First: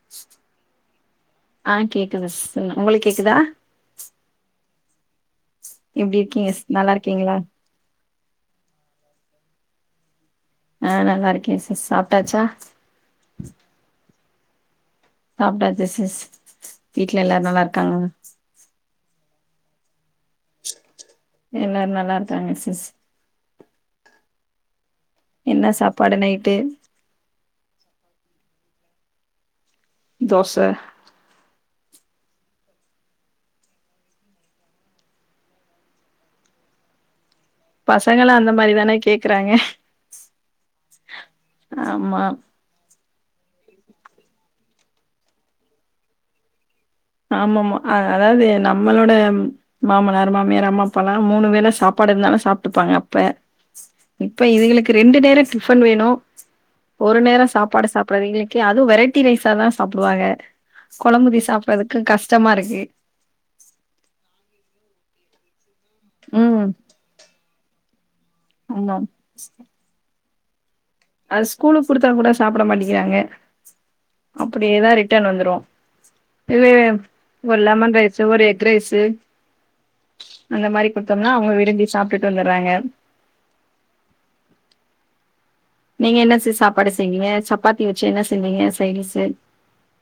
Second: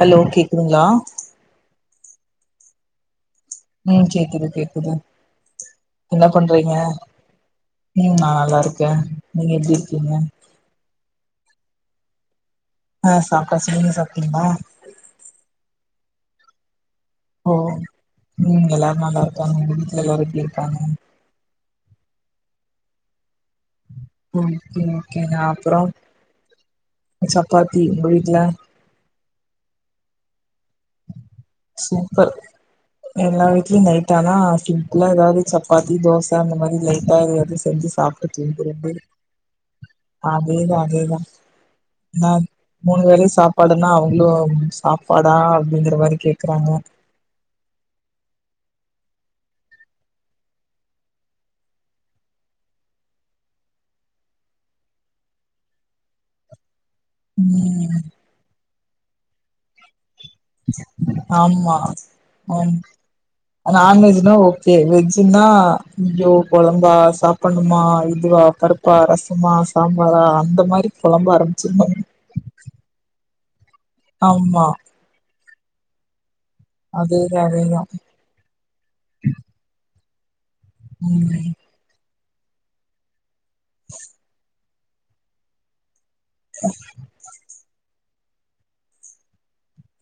Hello கேக்குதுங்ளா ஆ கேக்குது சிஸ் உங்குளுக்கு கேக்குதா ம் கேக்குது கேக்குது எப்டி என்ன இருக்கீங்க சிஸ்? பண்றீங்க நல்லா இருக்கீங்களா நம் நா நல்லாருக்கே நீங்க எப்டி இருக்கீங்க ஆ நல்லாருக்கே சிஸ் சாப்ட்டாச்சா ஆ சாப்ட்டாச்சு நீங்க சாப்ட்டீங்ளா சாப்ட்டாச்சு சிஸ் வீட்ல எல்லாரு ஓ நல்லா இருக்காங்ளா ம் எல்லாரு நல்லா இருக்காங்க உங்க வீட்ல எல்லாரு எப்டி இருக்காங்க எல்லாரு நல்லாருக்காங்க சிஸ் ஓக்கே ஓக்கேங்க என்ன அப்பறோ சாப்பாடு நைட்டு ங்க சப்பாத்தி உங்க வீட்ல தோச சூப்பர் எல்லா வீட்லயு நைட் ஆனா சிம்பிளா ஏதாவது சப்பாத்தி தோச அந்த மாரி லைட்டா ஏதாவது செஞ்சு சாப்ட்டு தூங்றது க்கறாங்க அதே தா அதே தா ஆமா நா மூனுவேலையு சாப்பாடுன்னா அவுங்களு சாப்பாடா அப்டிங்கிற மாரி கேக்றாங்க ஆமம்மா அ அதாவது நம்மளோட மாமனார் மாமியார் அம்மா அப்பல்லா மூனு வேளசாப்பாடு இருந்தாலு சாப்டுப்பாங்க அப்ப இப்ப இதுகளுக்கு ரெண்டு நேர டிஃபன் வேணு ஒரு நேரோ சாப்பாடு ம் சாப்பறது இதுகக்கே அது வெரைட்டி ரைஸா தா சாப்டுவாங்க கொழம்புதி சாப் மா ம் நான்வெஜ்னா ஓக்கே வெஜ்ஜூன்னா அய்யோ ம் கொழம்பா சாப்பான்னுமா இதுவா ஆமா பருப்பா ரசமா சாம்பாரா அந்த மாரி கொழம்பா அது இருந்ச்சுன் ஸ்கூலுக்கு வை குடுத்தா கூட சாப்ட மாட்டிக்கிறாங்க ஆமா அப்படியேதா ரிட்டன் வந்துரு இவே அதேதா ஒரு அதேதா லெமன் ரைஸ் ச்சு ஒரு எக் ரைசு அந்த மாரி குட்த்தம்னா ம் அவுங்க விரும்பி சாப்ட்டுட்டு வந்துறாங்க நீங்க என்ன சிஸ் சாப்பாடு செய்வீங்க சப்பாத்தி வச்சு என்ன செய்வீங்க சைடிஸ்சு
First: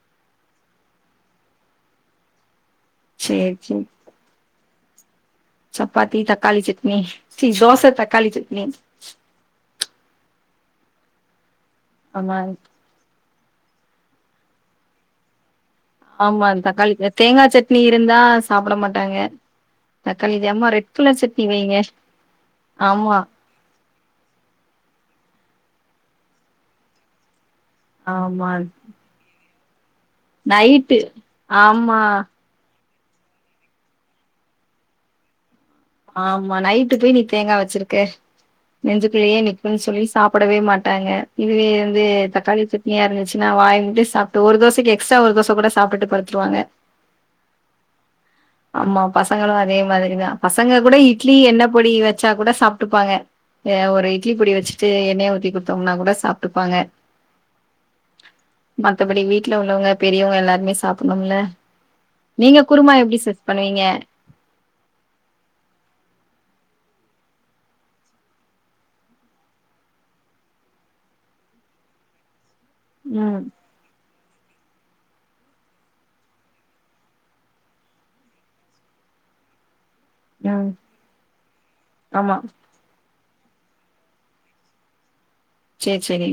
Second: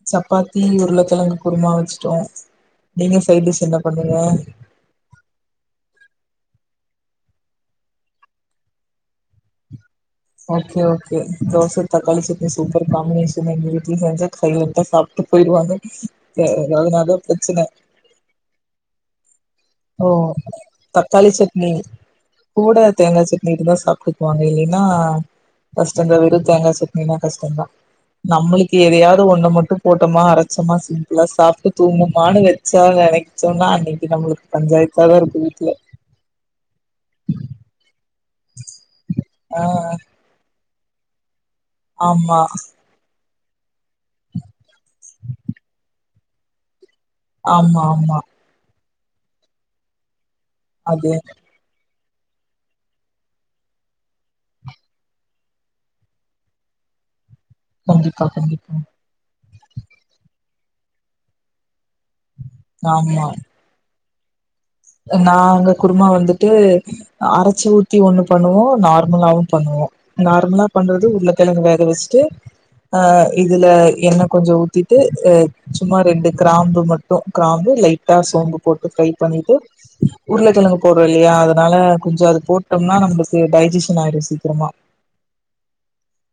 சப்பாத்தி உருளைக்கெழங்கு குருமா வச்ட்டோ நீங்க சைட் சேரி டிஷ் என்ன சேரி பண்ணீங்க சப்பாத்தி தக்காளி சட்னி சி தோச தக்காளி சட்னி ஓக்கே ஓக்கே தோச தக்காளி சட்னி ஆமாங் சூப்பர் காமினேஷன் எங்க வீட்ல செஞ்சா சைலண்ட்டா சாப்ட்டு போயிருவாங்க எ ஆமா தக்காளி அதனாலதா தேங்கா பிரச்சன சட்னி இருந்தா சாப்ட மாட்டாங்க ஓ தக்காளி இது அம்மா ரெட் கலர் தக்காளி சட்னி வைங்க கூட ஆமா தேங்கா ச இருந்தா சாப்ட்க்குவாங்க இல்லன்னா கஷ்டதா வெறு தேங்கா சட்னினா கஷ்டந்தா ஆமா நம்மளுக்கு எதையாவது ஒண்ணு மட்டும் போட்டோமா அரைச்சமா நைட்டு சிம்பிளா சாப்ட்டு ஆமா தூங்குமானு ச்சா நெனைக்ச்சோன்னா அன்னைக்கு நம்மளுக்கு பஞ்சாயத்தாதா இருக்கு வீட்ல ஆமா நைட்டு போய் நீ தேங்கா வச்சிருக்க நெஞ்சுக்குள்ளேயே ஆ நிக்குன் சொல்லி சாப்படவே மாட்டாங்க இதுவே வந்து ஆமா தக்காளி சட் னியா இருந்துச்சுனா வாய் மூட்டு சாப்ட்டு ஒரு தோசைக்கு எஸ்ட்ரா ஒரு தோச கூட சாப்டுட்டு படுத்துருவாங்க ஆமா ஆமா ஆமா பசங்களு அதே மாதிரிதா பசங்க கூட அது இட்லி எண்ண பொடி வ ச்சா கூட சாப்ட்டுப்பாங்க அ ஒரு இட்லி பொடிய வச்சிட்டு எண்ணைய ஊத்தி குடுத்தோம்னா கூட சாப்ட்டுப்பாங்க கண்டிப்பா கண்டிப்பா மத்தபடி வீட்ல உள்ளவங்க பெரியவங்க எல்லார்மே சாப்ட்ணும்ல நீங்க குருமா எப்டி ஆமா சிஸ் பண்ணுவீங்க நாங்க குருமா வந்துட்டு அரச்சு ஊத்தி ஒன்னு பண்ணுவோ நார்மலாவு பண்ணுவோ நார்மலா பண்றது உருளக்கெழங்கு வேக வச்சுட்டு அ ம் இதுல எண்ணெ கொஞ்சொ ஊத் திட்டு அ சும்மா ரெண்டு கிராம்பு மட்டு கிராம்பு லைட்டா சோம்பு போட்டு ஃப்ரை பண்ணிட்டு ம் உருளக்கெழங்கு போட்றோ இல்லையா அதனால கொஞ்ச ஆமா அது போட் டோம்னா நம்பள்க்கு டைஜிஷன் ஆயிறு சீக்கிரமா சேரி சேரி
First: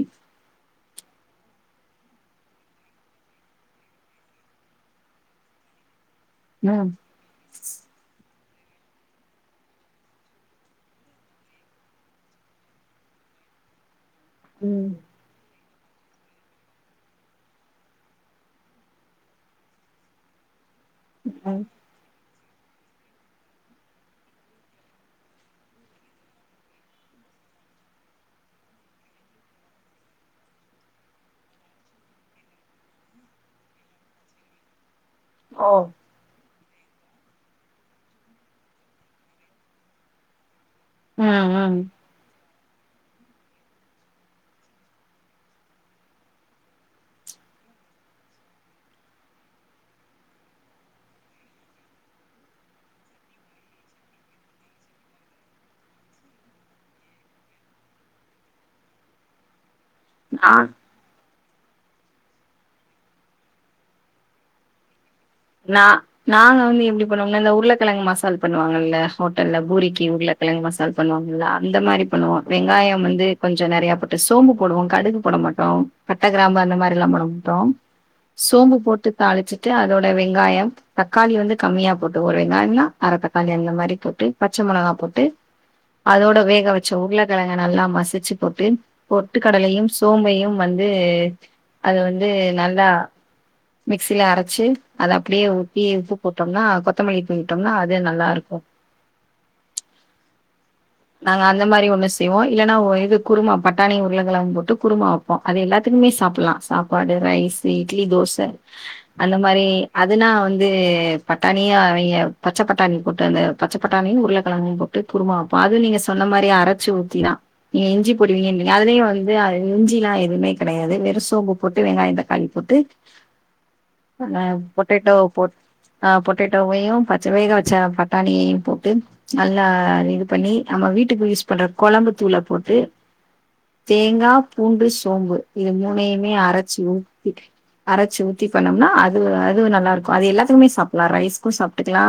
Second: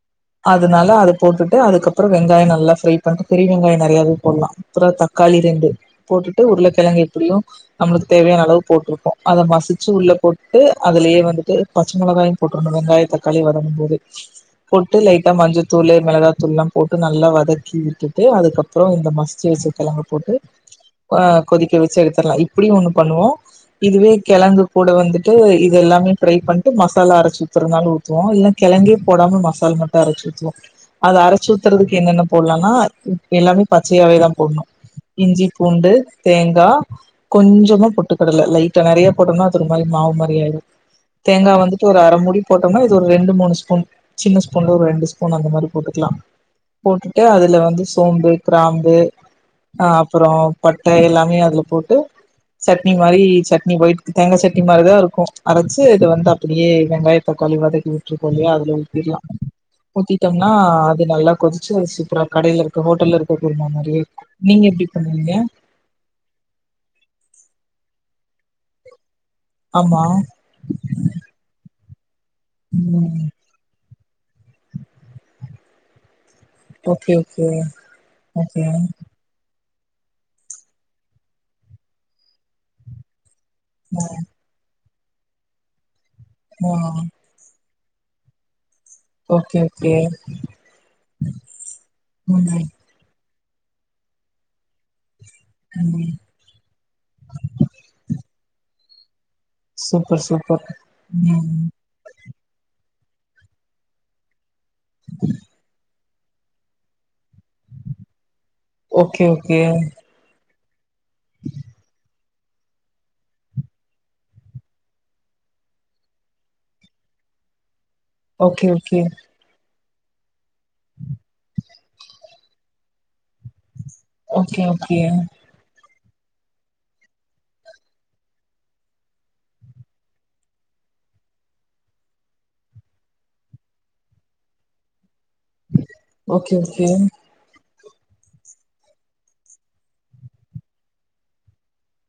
அதனால அத போட்டுட்டு அதுக்கப்றோ வெங்காயோ நல்லா ஃப்ரை பண்ணி பெரிய வெங்காயோ நறையாவே போட்லா அப்றோ தக்காளி ரெண்டு போட்டுட்டு ம் உருளக்கெழங்கு எப்பிடியு நம்மளுக் தேவயான அளவு போட்ருக்கோ அத மசிச்சி உள்ள போட்டு அதுலயே வந்துட்டு பச்ச மொளகாயு போட்றனு வெங்காய தக்காளி வதங்கும் போது [inaudible] போட்டு லை ட்டா மஞ்சத்தூளு மெளகாத்தூள்லா போட்டு நல்லா வதக்கி விட்டுட்டு அதுக்கப்புறோ இந்த மசிச்சி வச்ச கெழங்க போட்டு [inaudible] ஆ ம் கொதிக்க வச்சு எடுத்தர்லா இப்டியு ஒண்ணு பண்ணுவோ இதுவே கெழங்கு கூட வந்துட்டு இது எல்லாமே ஃப்ரை பண்ட்டு மசாலா அரச்சு ஊத்தறந்தாலூ ஊத் துவோ இல்ல கெழங்கே போடாம மசால் மட்டு அரச்சி ஊத்துவோ அத அரச்சி ஊத்தறதுக்கு என்னென்ன போட்லானா எல்லாமே பச்சையாவேதா போட்ணு இஞ்சி ஓ பூண்டு தேங்கா கொஞ்சமா பொட்டுக்கடல லைட்டா நறையா போட்டோம்னா அது ஒரு மாரி மாவு மாரி ஆய்ரு ம் தேங்கா ம் வந்துட்டு ஒரு அர மூடி போட்டோம்னா இது ஒரு ரெண்டு மூணு ஸ்பூன் சின்ன ஸ்பூன்ல ஒரு ரெண்டு ஸ்பூன் அந்த மாரி போட்டுக்லா போட்டுட்டு அதுல வந்து சோம்பு கிராம்பு ஆ அப்பறோ பட்ட எல்லாமே அதுல போட்டு சட்னி மாரி சட்னி ஒயிட்கு தேங்கா சட்னி மாரிதா இருக்கு அரச்சு இத வந்து அப்படியே வெங்காய தக்காளி வதக்கி ட்ருக்கோலையா அதுல ஊத்திற்லா ஊத்திட்டோம்னா ஆ அது இது நல்லா கொதிச்சு [unintelligible] சூப்பரா கடைல இருக்க ஹோட்டல்ல இருக்க குருமா மாரியே இருக்கு நீங்க எப்டி பண்ணுவீங்க நா நாங்க வந்து எப்டி பண்ணுவோம்னா இந்த உருளக்கெழங்கு மசால் பண்ணுவாங்கல்ல ஹோட்டல்ல ஆமா பூரிக்கி உருளக் கெழங்கு மசால் பண்ணுவாங்கள்ள அந்த மாரி பண்ணுவோ வெங்காயம் வந்து ம் கொஞ்ச நறையா போட்டு சோம்பு போடுவோ கடுகு போட மாட்டோ பட்ட கிராம்பு அந்த மாரில்லா ஓகே ஓகே போடமாட்டோ ஓகே சோம்பு ஆ போட்டு தாளிச்சிட்டு அதோட வெங்காயம் தக்காளி வந்து கம்மியா போட்டு ஒரு வெங்காயம்னா அர தக்காளி அந்த மாரி போட்டு பச்ச மொளகா போட்டு அதோட வேக ஆ வச்ச உருளக்கெழங்க நல்லா மசிச்சி போட்டு பொட்டு ஓகே கடலையும் ஓகே சோம்பையும் வந்து அது வந்து ம் நல்லா மிக்சில அரச்சி அத அப்டியே ஊத்தி ம் உப்பு போட்டோம்னா கொத்தமல்லி போய்ட்டோம்னா அது நல்லா இருக்கு சூப்பர் சூப்பர் நாங்க ம் அந்த மாரி ஒண்ணு செய்வோ இல்லன்னா ஒ இது குருமா பட்டாணி உருளக்கெழங்கு போட்டு குருமா வப்போ அது எல்லாத்துக்மே சாப்பட்லா சாப்பாடு ரைஸு இட்லி தோச ஓகே அந்த ஓகே மாரி அதுனா வந்து பட்டாணியா அவிங்க பச்ச பட்டாணி போட்டு அந்த பச்ச பட்டாணியு உருளக் கெழங்கையு போட்டு குருமா பாகு நீங்க சொன்ன மாரியே அரச்சி ஊத்தி தா நீங்க இஞ்சி ஓகே போடுவீங்கன்னீங்க ஓகே அதுலயு வந் து அது இஞ்சிலா எதுமே கெடையாது வெறு சோம்பு போட்டு வெங்காய தக்காளி போட்டு அதுல ஓகே ஓகே பொட்டேட்டோ போட் ஆ பொட்டேட்டோவையு பச்ச வேக வச்ச பட்டாணியையு போட்டு நல்லா இது பண்ணி நம்ம வீட்டுக்கு யூஸ் பண்ற கொழம்பு தூள போட்டு தேங்கா பூண்டு சோம்பு இது மூணையுமே ஓகே அரச்சி ஓகே ஊத்திட்டு அரச்சு ஊத்தி பண்ணம்னா அது அதுவு நல்லா இருக்கு அது எல்லாத்துக்குமே சாப்பலா ரைஸ்க்கு சாப்ட்டுக்கலா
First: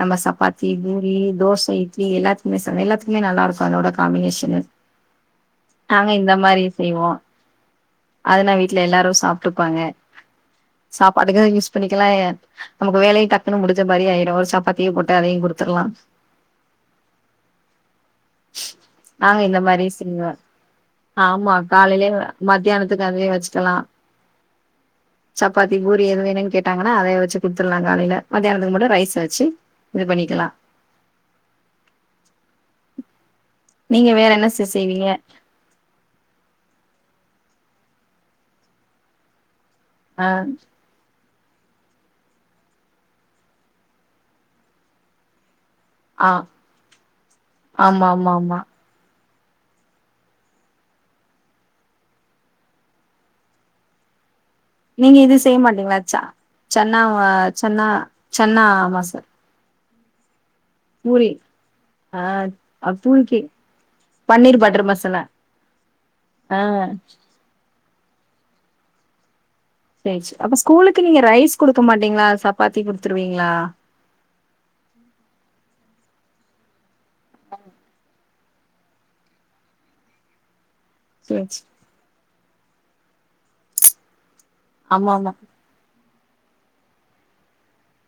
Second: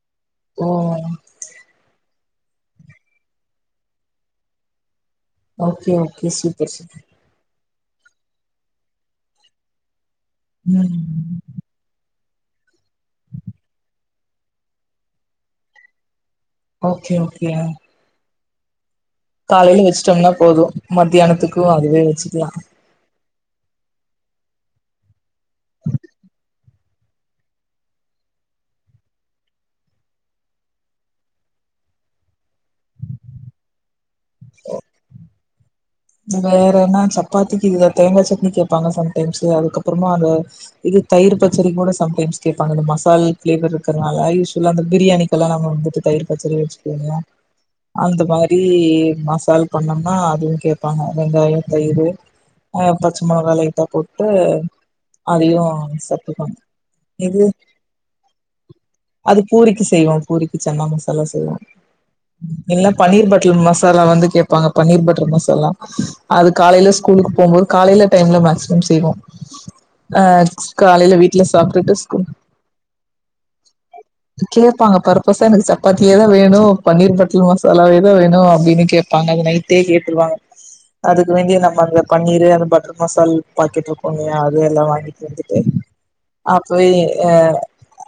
நம்ம சாப் ஓ சப்பாத்தி பூரி தோச இட்லி எல்லாத்துக்குமே சா எல்லாத்துக்குமே நல்லா இருக்கு அதோட காம்பினேஷனு ஓகே நாங்க ஓகே இந்த மாரி சூப்பர் சூப்பர் செய்வோ அதுனா வீட்ல எல்லாரு சாப்ட்டுபாங்க ம் சாப்பாட்டுக்கா யூஸ் பண்ணிக்கலா நமக்கு வேலையு டக்குன்னு முடிஞ்ச மாரி ஆயிரு ஒரு சாப்பாத்திய போட்டு அதையு குடுத்துர்லா ஓகே ஓகே நாங்க இந்த மாரி காலையில செய்வ வச்சுட்டோம்னா போது ஆமா மத்தியானத்துக்கு அதுவே காலையிலே வச்சுக்கலா மத்தியானத் த்துக்கு அதுவே வச்சுக்கலா சப்பாத்தி பூரி எது வேணு கேட்டாங்கனா அதய வச்சி குட்த்துட்லா காலையில மத்யானத்துக்கு மட்டு ரைஸ் வச்சி இது பண்ணிக்கலா நீங்க வேற என்ன சிஸ் செய்வீங்க வேற என்ன சப்பாத்திக்கு இத தேங்கா சட்னி கேப்பாங்க சம் டைம்ஸு அதுக்கப்றமா ஆ அந்த இது தயிர் பச்சடி கூட சம் டைம்ஸ் கேப்பாங்க இந்த மசால் பிளேவர் இருக்கர்னால யூல்வலா அந்த பிரியாணி கெல்லா நாம வந்துட்டு தயிர் ஆ பச்சடி வச்சுகுங்க ஆமா அந்த ஆமா ஆமா மாரி மசால் பண்ணம்னா அதுவு கே பாங்க வெங்காயோ தயிரு அ பச்ச மொளகா லைட்டா போட்டு நீங்க இது செய்ய அதையு மாட்டீங்ளா வச்சா சாப்ட்டுப்பாங்க சன்னா ஆ இது சன்னா சன்னா மசால் அது பூரிக்கு செய்வோ பூரிக்கு சன்னா மசாலா செய்வோ ஆ எல்லா பன்னீர் பூரிக்கு பட்டல் மசாலா வந்து கேப்பாங்க பன்னீர் பட்டர் மசாலா அது ஆ காலையில ஸ்கூலுக்கு போம்போது காலைல டைம்ல மேக்சிமம் செய்வோ அ பேய்ர்ச்சு அப்ப ஸ்கூலுக்கு காலைல நீங்க வீட்ல ரைஸ் குடுக்க சாப்ட்டுட்டு மாட்டீங்ளா ஸ்கூல் சப்பாத்தி குடுத்துருவீங்ளா கேப்பாங்க பர்பஸா எனக்கு சப்பாத்தியே தா வேணு பன்னீர் பட்டல் மசாலா வேணு வேணு அப்டினு கேப் பாங்க அது நைட்டே கேட்ருவாங்க அதுக்கு சேரி வேண்டிய சே நம்ம அந்த பன்னீரு அந்த பட்டர் மசால் பாக்கிட்ருக்கு இல்லையா அது எல்லா வாங்கி ஆமா ஆமா குடுத்துட்டு அப்பவே அ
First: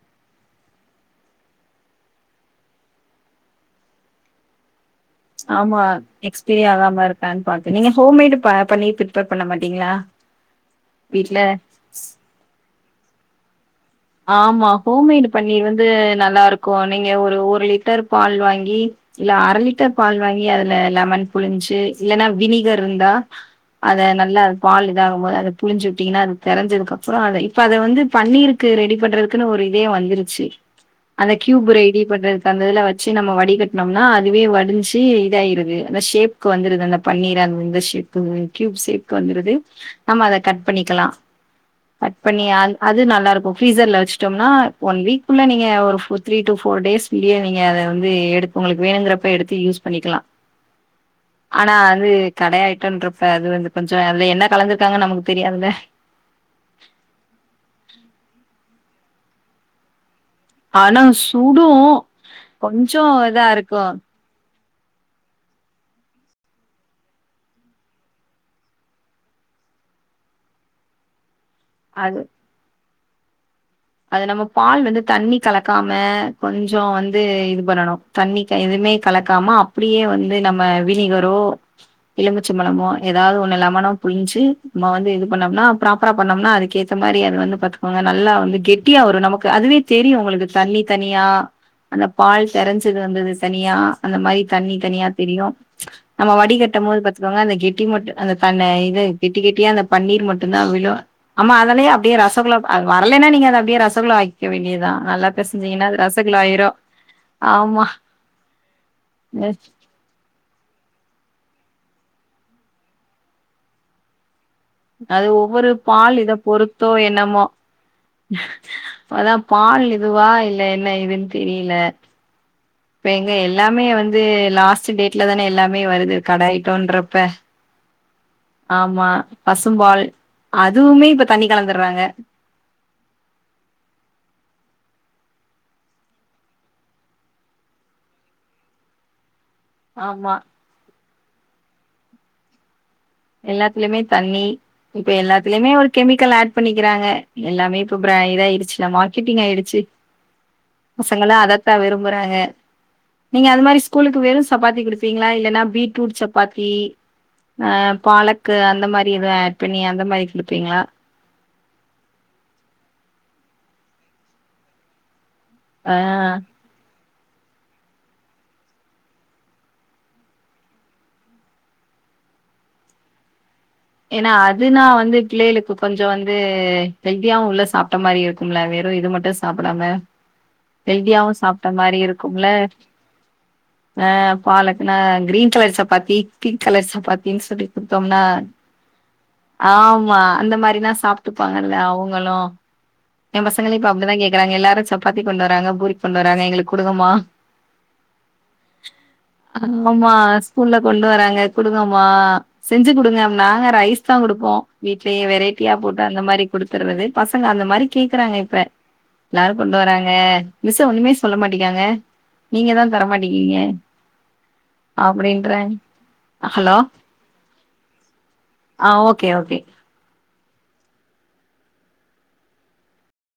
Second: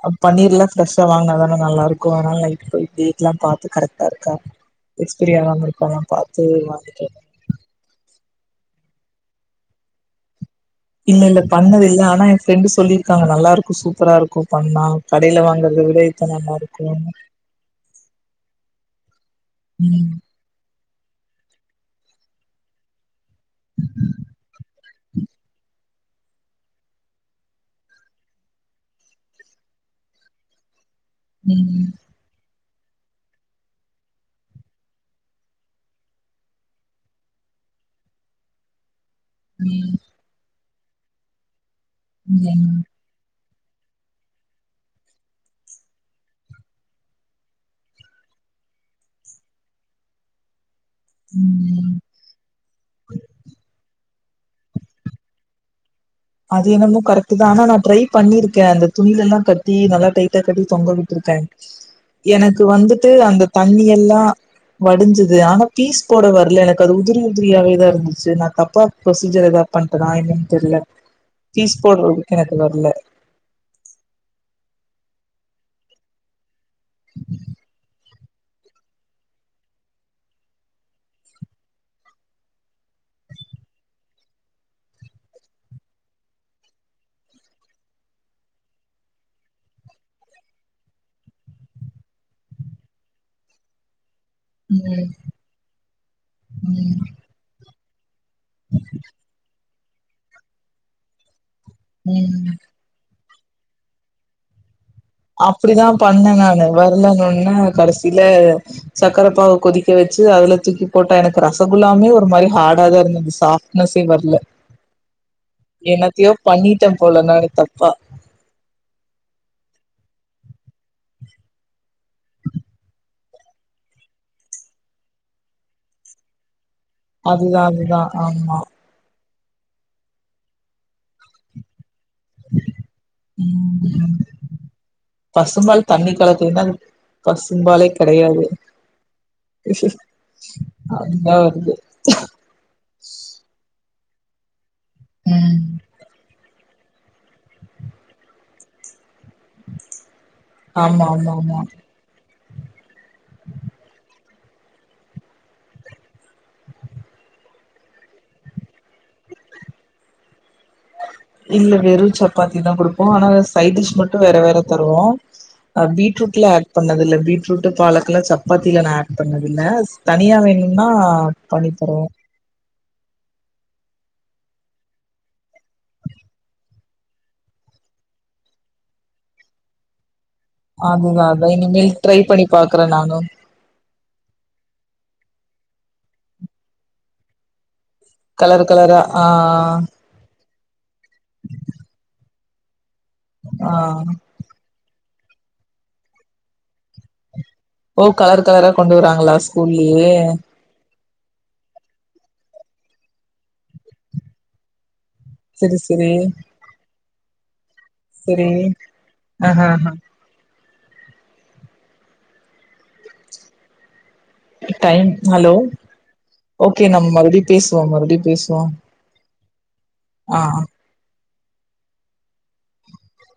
அ பன்னீர்லா ஃப்ரெஷா வாங்கனா தான நல்லா இருக்கு அதனால நைட் போய் டேட்லா பாத்து கரெக்டா இருக்கா எக்ஸ்பீரி ஆகாம ஆமா இருக்காலா பாத்து எக்ஸ்பீரி ஆகாம வாங்கிட்டு இருக்கான் பாத் நீங்க ஹோம்மேடு ப பன்னீர் பிரிப்பர் பண்ண மாட்டீங்ளா இல்ல இல்ல பண்ணது இல்ல ஆனா எ ஃப்ரெண்டு சொல்லிருக்காங்க நல்லா இருக்கு சூ ஆமா ஹோம்மேடு பன்னீர் வந்து இப்ப நல்லா இருக்கு நீங்க இருக்குன்னு ஒரு ஒரு லிட்டர் பால் வாங்கி இல்ல அர லிட்டர் ம் பால் வாங்கி அதுல லெமன் புழிஞ்சி இல்லனா வினிகர்ருந்தா அத நல்லா பால் இதாகு போது அத புழிஞ்சி விட்டீங்கனா அது தெரஞ்சதுகப்றோ அத இப்ப அத வந்து பன்னீரு க்கு ரெடி பண்றதுக்குனு ஒரு இதே வந்துருச்சி அந்த கியூப் ம் ரெடி பண்ற அந்த இதுல வச்சு நம்ம வடிகட்டனம்னா அதுவே வடிஞ்சி இதாயிருது அந்த ஷேப்க்கு வந்துருது அந்த பன்னீறா அது வந்து ஷேப்பு க்யூப் ஷேப் கு வந்துருது ம் நம்ம அத கட் பண்ணிக்கலா கட் பண்ணி அது ம் அது நல்லா இருக்கு ஃபிரீசர்ல வச்ட்டம்னா ஒன் வீக்குள்ள நீங்க ஒரு த்ரீ டூ ஃபோர் டேஸ்லயே நீங்க அத வந்து எடுத் உங்களுக்கு வேணுங்கிறப்ப எடுத்து யூஸ் பண்ணிக்கலா ஆனா ம் அது கட ஐய்ட்டோன்ருப்ப அது வந்து கொஞ்சோ அதுல என்ன கலந்துருக்காங்கன் நமக்கு தெரியாதுல அது என்னமோ கரெக்ட் தா ஆனா நா ட்ரை பண்ணிருக்கே அந்த துணியில எல்லா கட்டி நல்லா டை கயிர் கட்டி தொங்க ஆனா விட்டுருக்கே சுடும். எனக்கு வந்துட்டு கொஞ்சம் இதா அந்த இருக்கும். தண்ணியெல்லா வடிஞ்சது ஆனா பீஸ் போட வரல எனக்கு அது உதிரி உதிரியாவே தா இருந்துச்சி நா தப்பா ப்ரொசீஜர் ஏதா பண்ட்டேனா என்னன்னு தெர்ல பீஸ் அது போடுறதுக்கு எனக்கு வரல அது நம்ம பால் வந்து தண்ணி கலக்காம கொஞ்சோ வந்து இது பண்ணணு தண்ணி க எதுமே கலக்காம அப்டியே வந்து நம்ம வினிகரோ எலுமிச்சம்பழமோ ஏதாவது ஒன்று லெமானோ புழிஞ்சு நம்ம வந்து இது பண்ணோம்னா ப்ராப்பரா பண்ணோம்னா அதுக்கேத் த மாரி அது வந்து பாத்துக்கோங்க நல்லா வந்து கெட்டியா வரும் நமக்கு அதுவே தெரியும் உங்களுக்கு தண்ணி தனியா அந்த பால் தெரஞ்சது வந்தது தனியா அந்த மாரி தண்ணி தனியா ம் தெரியும் நம்ம வடிகட்டும் போது ம் பாத்துக்கோங்க அந்த கெட்டி மட்டும் அந்த தன்ன இது கட்டி கெட்டியா அந்த பன்னீர் மட்டுதா விழும் ஆமா அதலயே அப்படியே ம் ரசகுல ப வரலைன்னா நீங்க அத அப்படியே ரசகுல்லா ஆக் அப்டிதா பண்ணங்க ஆனா ஆயிரு வரலன்ன ஒன்ன ஆமா கடசில சக்கர பாகு கொதி து வச்சு அதுல தூக்கி போட்டா எனக்கு ரசகுல்லாமே ஒரு மாரி ஹாடா தா இருந்தது சாப்ட்னஸே வர்ல அது ஒவ்வொரு பால் இத பண்ணிட்டே பொறுத்தோ போல என்னமோ நானு தப்பா அதா பால் இதுவா இல்ல என்ன ஏதுன்னு தெரியல இப்ப எங்க எல்லாமே வந்து லாஸ்ட் டேட்ல தானே எல்லாமே வருது கட ஐட்டோன்றப் அதுதா அதுதா ஆமா ஆமா பசும்பால் அதுவுமே இப்ப தண்ணி கலந்துறாங்க ம் ம் பசும்பால் தண்ணி கலக்கலனா அது பசும்பாலே கிடையாது ஆமா அதுதா வருது எல்லாத்துலயுமே தண்ணி இப்ப ம் எல்லாத்துலயுமே ஒரு கெமிக்கல் ஆட் பண்ணிக்கிறாங்க எல்லாமே இப்ப பிர இது ஆயிடுச்சுல்ல மார் கிட்டிங் ஆயிடுச்சு ஆமா ஆமா பசங்கல்லா ஆமா அதத்தா விரும்புறாங்க நீங்க அது மாரி ஸ்கூலுக்கு வெறும் சப்பாத்தி குடுப்பீங்களா இல்லன்னா பீட்ரூட் சப்பாத்தி ஆ பாலக்கு அந்த மாரி எதும் ஆட் பண்ணி அந்த மாரி கொடுப்பீங்களா இல்ல வெறும் சப்பாத்தி தா கொடுப்போ ஆனா சைட் டிஷ் மட்டும் வேற வேற தருவோம் அ ஆ பீட்ரூட்ல பண்ணதில்ல பீட்ரூட்டு் பாலக்கெலா சப்பாத்தியில நா ஆட் பண்ணதில்ல தனியா வேணுனா பண்ணி தருவே ஏன்னா அதுனா வந்து பிள்ளைகளுக்கு கொஞ்ச வந்து ஹெல்தியா உள்ள சாப்ட்ட மாரியு இருக்கும்ல வெறு இது மட்டும் சாப்பிடாம அதுதா ஹெல்தியாவும் அதா சாப்பிட்ட இனிமேல் மாரி ட்ரை பண்ணி இருக்கும்ல பாக்குறே நானு ஆ பாலக்குனா green colour chapati pink colour சப்பாத்தின்னு சொல்லி கொடுத்தோம்னா கலர் கலரா ஆ ஆமா அந்த மாதிரிதா சாப்பிட்டுபாங்கல்ல அவங்களும் எ ஆ பசங்களும் இப்ப அப்படிதா கேக் க்கறாங்க எல்லாரு சப்பாத்தி கொண்டு வராங்க பூரி கொண்டு வராங்க எங்களுக்கு கொடுங்கம்மா ஓ கலர் கலரா கொண்டு வறாங்களா ஸ்கூல்லயே ஆமா ஸ்கூல்ல கொண்டு வராங்க குடுங்கம்மா செஞ்சு கொடுங்க நாங்க ரைஸ் தா கொடுப்போ வீட்லயே வெரைட்டியா செரி போட்டு செரி அந்த மாரி குடுத்துறது பசங்க அந்த மாரி கேக்குறாங்க செரி இப்ப எல்லாரு ஆஹ கொண்டு வராங்க மிஸ் ஒண்ணுமே சொல்ல மாட்டிக்காங்க நீங்க தா தரமாட்டேக்கீங்க டைம் ஹலோ ஹலோ ஓகே நம்ம மறுபடியும் பேசுவோ மறுபடியும் பேசுவோம் ஆ ஓகே ஓகே ஆ